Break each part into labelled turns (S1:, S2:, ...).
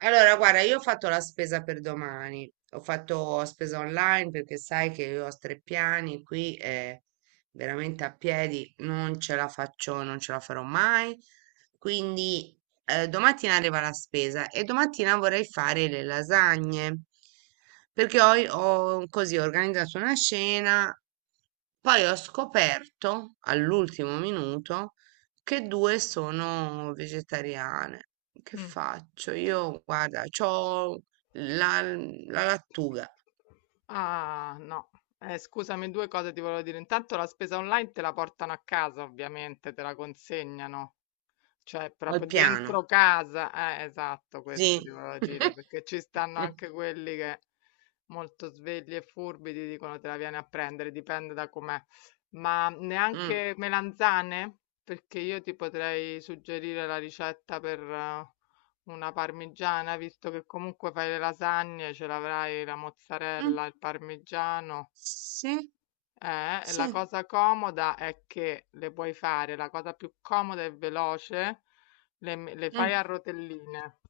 S1: Allora, guarda, io ho fatto la spesa per domani, ho fatto spesa online perché sai che io ho tre piani qui e veramente a piedi non ce la faccio, non ce la farò mai. Quindi domattina arriva la spesa e domattina vorrei fare le lasagne perché ho, ho così organizzato una scena, poi ho scoperto all'ultimo minuto che due sono vegetariane. Che
S2: Mh.
S1: faccio? Io, guarda, c'ho la lattuga
S2: Ah, no. Scusami, 2 cose ti volevo dire. Intanto la spesa online te la portano a casa ovviamente, te la consegnano. Cioè,
S1: al
S2: proprio
S1: piano.
S2: dentro casa, esatto, questo ti
S1: Sì.
S2: volevo dire, perché ci stanno anche quelli che molto svegli e furbi ti dicono te la vieni a prendere, dipende da com'è. Ma
S1: Mm,
S2: neanche melanzane? Perché io ti potrei suggerire la ricetta per una parmigiana, visto che comunque fai le lasagne, ce l'avrai la
S1: mm,
S2: mozzarella, il parmigiano.
S1: Sì,
S2: Eh,
S1: sì.
S2: la cosa comoda è che le puoi fare, la cosa più comoda e veloce, le fai
S1: mm,
S2: a rotelline,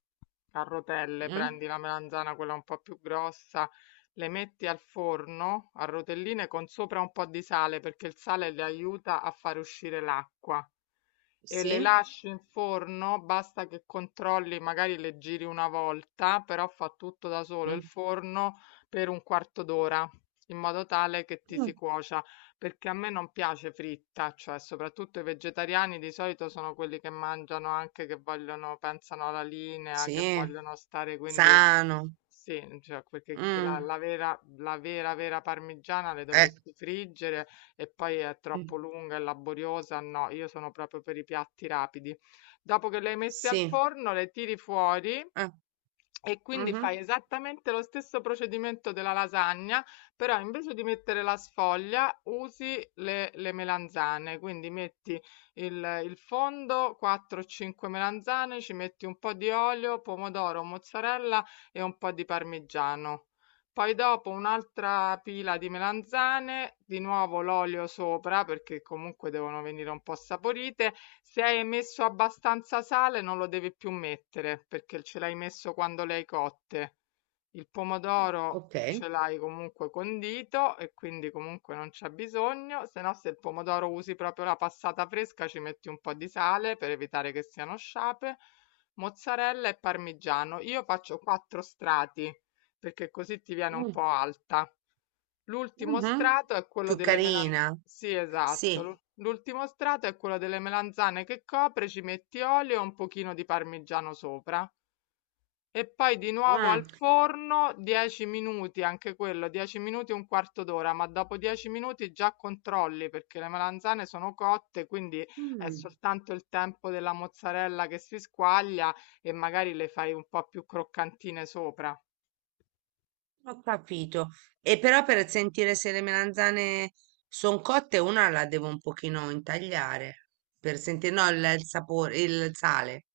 S2: a rotelle,
S1: mm,
S2: prendi la melanzana, quella un po' più grossa, le metti al forno a rotelline con sopra un po' di sale perché il sale le aiuta a far uscire l'acqua e le
S1: Sì.
S2: lasci in forno, basta che controlli, magari le giri una volta, però fa tutto da solo il
S1: mm,
S2: forno per un quarto d'ora in modo tale che ti si
S1: mm,
S2: cuocia, perché a me non piace fritta, cioè soprattutto i vegetariani di solito sono quelli che mangiano anche che vogliono, pensano alla linea, che
S1: Sì.
S2: vogliono stare quindi
S1: Sano.
S2: sì, cioè, perché la,
S1: mm,
S2: la vera, la vera, vera parmigiana le
S1: eh,
S2: dovresti friggere e poi è troppo
S1: mm,
S2: lunga e laboriosa. No, io sono proprio per i piatti rapidi. Dopo che le hai messe al
S1: Sì.
S2: forno, le tiri fuori
S1: eh,
S2: e quindi
S1: mhm,
S2: fai esattamente lo stesso procedimento della lasagna, però invece di mettere la sfoglia usi le melanzane. Quindi metti il fondo, 4-5 melanzane, ci metti un po' di olio, pomodoro, mozzarella e un po' di parmigiano. Poi dopo un'altra pila di melanzane, di nuovo l'olio sopra perché comunque devono venire un po' saporite. Se hai messo abbastanza sale non lo devi più mettere perché ce l'hai messo quando le hai cotte. Il pomodoro
S1: Ok.
S2: ce l'hai comunque condito e quindi comunque non c'è bisogno, se no se il pomodoro usi proprio la passata fresca ci metti un po' di sale per evitare che siano sciape, mozzarella e parmigiano. Io faccio quattro strati perché così ti viene un
S1: mm,
S2: po' alta. L'ultimo
S1: mhm,
S2: strato è quello
S1: Più
S2: delle melan
S1: carina.
S2: sì, esatto.
S1: Sì.
S2: L'ultimo strato è quello delle melanzane che copre, ci metti olio e un pochino di parmigiano sopra. E poi di nuovo al
S1: mm,
S2: forno 10 minuti, anche quello, 10 minuti un quarto d'ora, ma dopo 10 minuti già controlli perché le melanzane sono cotte, quindi è
S1: mm.
S2: soltanto il tempo della mozzarella che si squaglia e magari le fai un po' più croccantine sopra.
S1: Ho capito. E però per sentire se le melanzane sono cotte, una la devo un pochino intagliare per sentire, no, il sapore, il sale.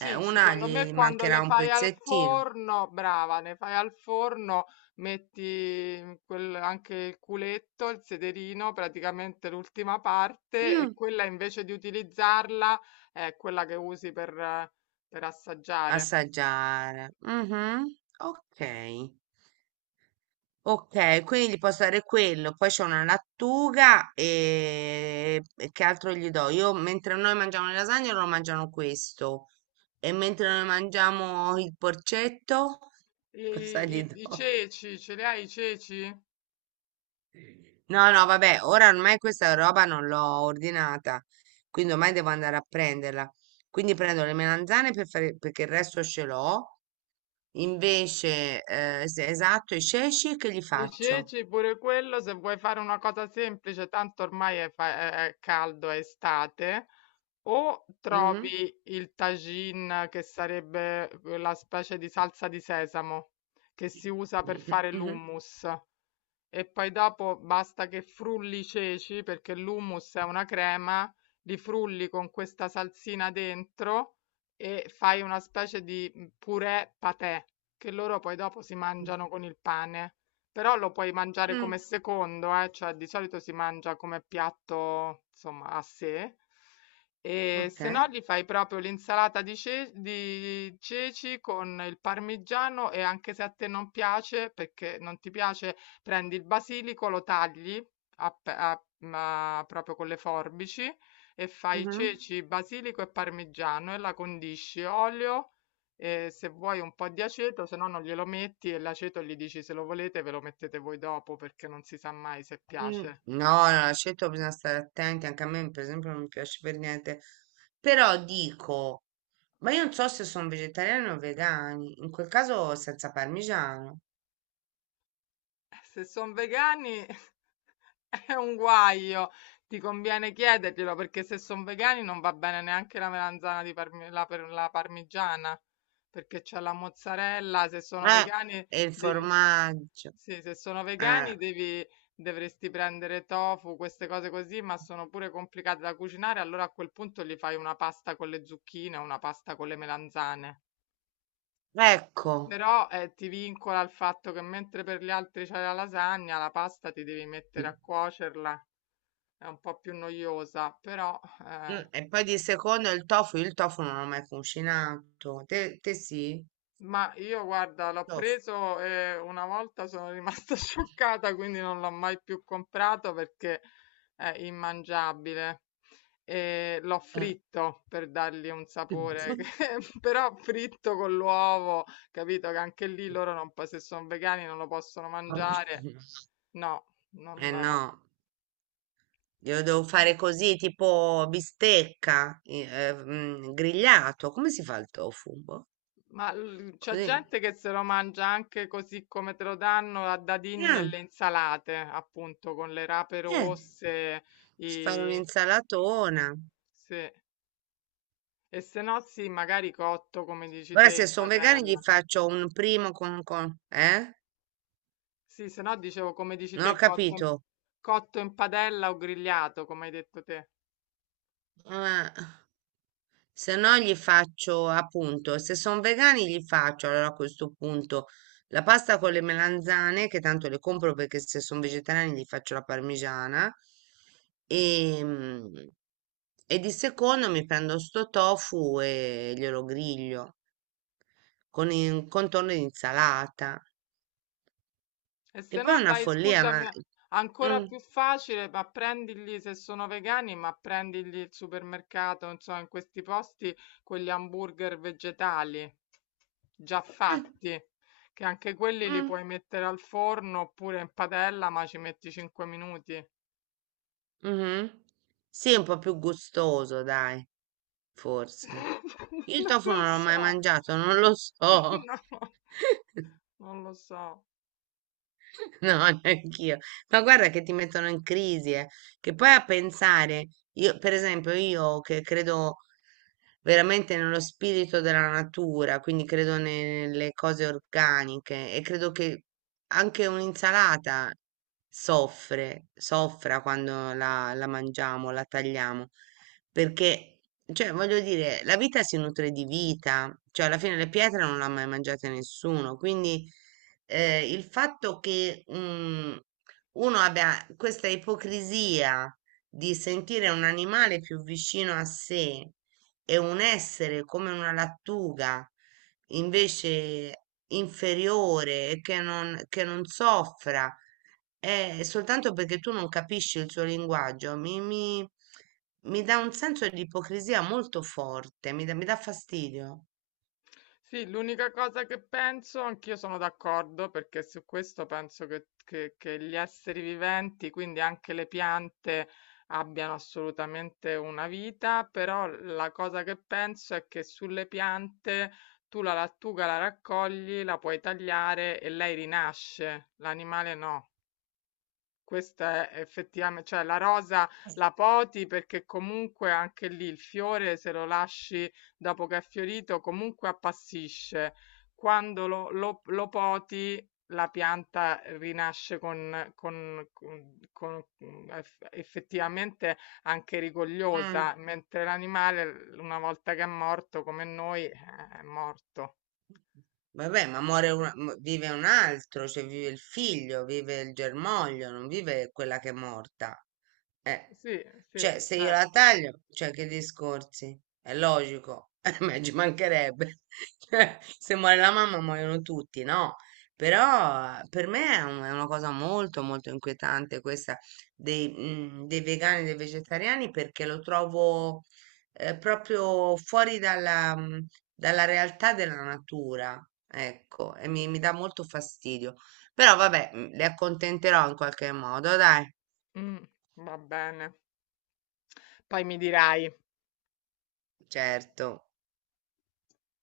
S1: Una
S2: secondo me
S1: gli
S2: quando
S1: mancherà
S2: le
S1: un
S2: fai al
S1: pezzettino.
S2: forno, brava, ne fai al forno, metti anche il culetto, il sederino, praticamente l'ultima parte, e
S1: Mm,
S2: quella invece di utilizzarla è quella che usi per assaggiare.
S1: Assaggiare. Mhm, Ok. Ok, quindi gli posso dare quello. Poi c'è una lattuga e che altro gli do? Io mentre noi mangiamo le lasagne, loro mangiano questo. E mentre noi mangiamo il porcetto.
S2: I,
S1: Cosa gli
S2: i
S1: do?
S2: ceci, ce li hai i ceci?
S1: No, no, vabbè, ora ormai questa roba non l'ho ordinata, quindi ormai devo andare a prenderla. Quindi prendo le melanzane per fare, perché il resto ce l'ho. Invece, esatto, i ceci che gli
S2: I
S1: faccio?
S2: ceci, pure quello, se vuoi fare una cosa semplice, tanto ormai è caldo, è estate. O
S1: Mhm.
S2: trovi il tagine, che sarebbe la specie di salsa di sesamo che si usa per fare
S1: Mhm.
S2: l'hummus, e poi dopo basta che frulli i ceci, perché l'hummus è una crema, li frulli con questa salsina dentro e fai una specie di purè patè, che loro poi dopo si mangiano con il pane. Però lo puoi mangiare come
S1: Mm,
S2: secondo, cioè di solito si mangia come piatto, insomma, a sé. E
S1: ok.
S2: se no gli fai proprio l'insalata di ceci con il parmigiano e anche se a te non piace, perché non ti piace, prendi il basilico, lo tagli ma proprio con le forbici e fai
S1: Mhm.
S2: ceci, basilico e parmigiano e la condisci, olio e se vuoi un po' di aceto, se no non glielo metti e l'aceto gli dici se lo volete ve lo mettete voi dopo perché non si sa mai se
S1: Mm.
S2: piace.
S1: No, no, l'aceto bisogna stare attenti, anche a me per esempio non mi piace per niente, però dico, ma io non so se sono vegetariani o vegani, in quel caso senza parmigiano.
S2: Se sono vegani è un guaio, ti conviene chiederglielo perché se sono vegani non va bene neanche la melanzana di la parmigiana perché c'è la mozzarella, se sono
S1: Eh,
S2: vegani
S1: e il
S2: devi...
S1: formaggio.
S2: Sì, se sono vegani
S1: Eh,
S2: dovresti prendere tofu, queste cose così, ma sono pure complicate da cucinare, allora a quel punto gli fai una pasta con le zucchine, una pasta con le melanzane.
S1: ecco.
S2: Però ti vincola il fatto che mentre per gli altri c'è la lasagna, la pasta ti devi mettere
S1: Mm,
S2: a cuocerla, è un po' più noiosa, però eh,
S1: e poi di secondo il tofu, io il tofu non l'ho mai cucinato. Te, te sì?
S2: Ma io guarda, l'ho
S1: Tofu.
S2: preso e una volta sono rimasta scioccata, quindi non l'ho mai più comprato perché è immangiabile. E l'ho
S1: Eh.
S2: fritto per dargli un sapore, però fritto con l'uovo, capito? Che anche lì loro non, se sono vegani non lo possono mangiare. No,
S1: Eh
S2: non.
S1: no, io devo fare così, tipo bistecca, grigliato. Come si fa il tofu? Boh,
S2: Ma c'è
S1: così.
S2: gente che se lo mangia anche così come te lo danno a dadini
S1: Eh,
S2: nelle insalate, appunto, con le rape
S1: eh,
S2: rosse,
S1: posso fare
S2: i-
S1: un'insalatona.
S2: sì. E se no sì, magari cotto, come dici
S1: Guarda,
S2: te,
S1: se
S2: in
S1: sono vegani gli
S2: padella.
S1: faccio un primo con?
S2: Sì, se no dicevo, come dici
S1: Non ho
S2: te,
S1: capito.
S2: cotto in padella o grigliato, come hai detto te.
S1: Eh, se no gli faccio appunto, se sono vegani gli faccio allora a questo punto la pasta con le melanzane, che tanto le compro perché se sono vegetariani gli faccio la parmigiana. E, mm, e di secondo mi prendo sto tofu e glielo griglio con il contorno di insalata.
S2: E
S1: Che
S2: se
S1: poi è
S2: no
S1: una
S2: vai,
S1: follia, ma...
S2: scusami, ancora
S1: Mm,
S2: più facile, ma prendigli se sono vegani, ma prendigli il supermercato, insomma, in questi posti quegli hamburger vegetali già
S1: mm,
S2: fatti, che anche quelli li
S1: mm.
S2: puoi mettere al forno oppure in padella, ma ci metti 5 minuti.
S1: Mh-mh. Sì, è un po' più gustoso dai, forse. Io il
S2: Non
S1: tofu
S2: lo
S1: non l'ho mai
S2: so.
S1: mangiato, non lo so.
S2: No, non lo so.
S1: No, neanch'io. Ma guarda che ti mettono in crisi, eh. Che poi a pensare, io, per esempio, io che credo veramente nello spirito della natura, quindi credo nelle cose organiche e credo che anche un'insalata soffra quando la mangiamo, la tagliamo, perché, cioè, voglio dire, la vita si nutre di vita, cioè alla fine le pietre non l'ha mai mangiate nessuno, quindi il fatto che mm, uno abbia questa ipocrisia di sentire un animale più vicino a sé e un essere come una lattuga invece inferiore e che non soffra, è soltanto perché tu non capisci il suo linguaggio, mi dà un senso di ipocrisia molto forte, mi dà fastidio.
S2: Sì, l'unica cosa che penso, anch'io sono d'accordo, perché su questo penso che gli esseri viventi, quindi anche le piante, abbiano assolutamente una vita, però la cosa che penso è che sulle piante tu la lattuga la raccogli, la puoi tagliare e lei rinasce, l'animale no. Questa è effettivame cioè la rosa la poti perché comunque anche lì il fiore se lo lasci dopo che è fiorito comunque appassisce. Quando lo poti la pianta rinasce con effettivamente anche
S1: Mm.
S2: rigogliosa, mentre l'animale l una volta che è morto come noi, è morto.
S1: Vabbè, vive un altro, cioè vive il figlio, vive il germoglio, non vive quella che è morta. Eh,
S2: Sì, sì,
S1: cioè se io la
S2: certo.
S1: taglio, cioè che discorsi? È logico, ma ci mancherebbe. Cioè, se muore la mamma muoiono tutti, no? Però per me è una cosa molto molto inquietante questa dei vegani e dei vegetariani perché lo trovo proprio fuori dalla, dalla realtà della natura, ecco, e mi dà molto fastidio. Però vabbè, le accontenterò in qualche modo, dai,
S2: Mh, va bene. Poi mi dirai.
S1: certo.